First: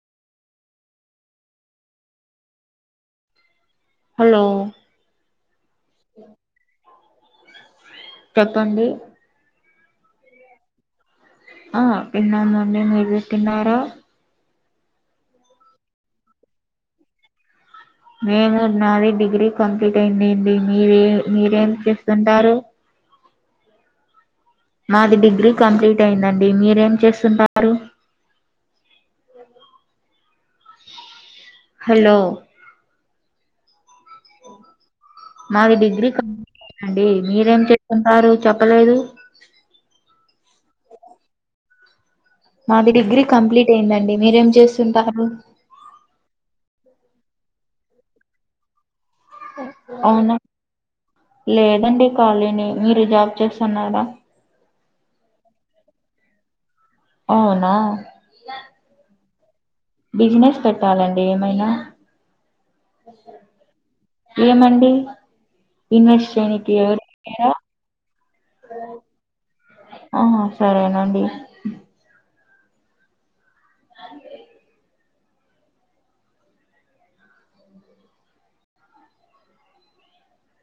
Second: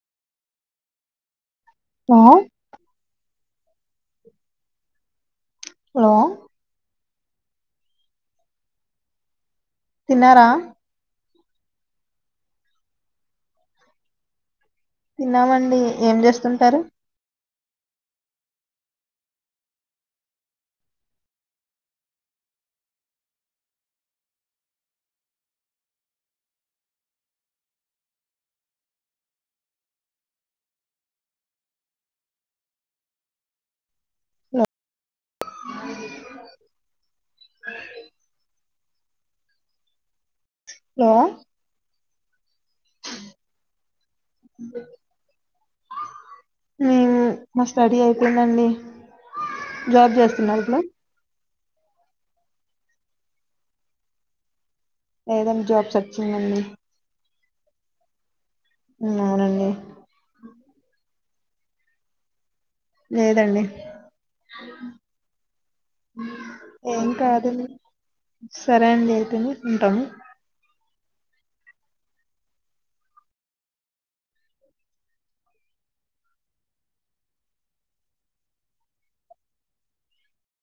ఆ hello hello చెప్పండి తిన్నారా ఆ తిన్నానండి మీరు తిన్నారా తిన్నామండి ఏం చేస్తుంటారు మేము నాది డిగ్రీ కంప్లీట్ అయిందంది మీరే మీరేం చేస్తుంటారు మాది డిగ్రీ కంప్లీట్ అయిందండి మీరేం చేస్తుంటారు హలో హలో మాది డిగ్రీ కంప్లీట్ అండి మీరేం చేస్తుంటారు చెప్పలేదు హలో మాది డిగ్రీ కంప్లీట్ అయిందండి మీరేం చేస్తుంటారు మేము మా స్టడీ అయిపోయిందండి జాబ్ అవునా చేస్తున్నారు ఇప్పుడు లేదండి కాలీనే మీరు జాబ్ చేస్తున్నారా లేదండి జాబ్ సర్చింగ్ అండి అవునా అవునండి బిజినెస్ పెట్టాలండి ఏమైనా లేదండి ఏమండి ఇన్వెస్ట్ చేయనీకి ఎవరు ఏం లేరా కాదని సరే అండి అయితేనే ఉంటాను ఓ అంతే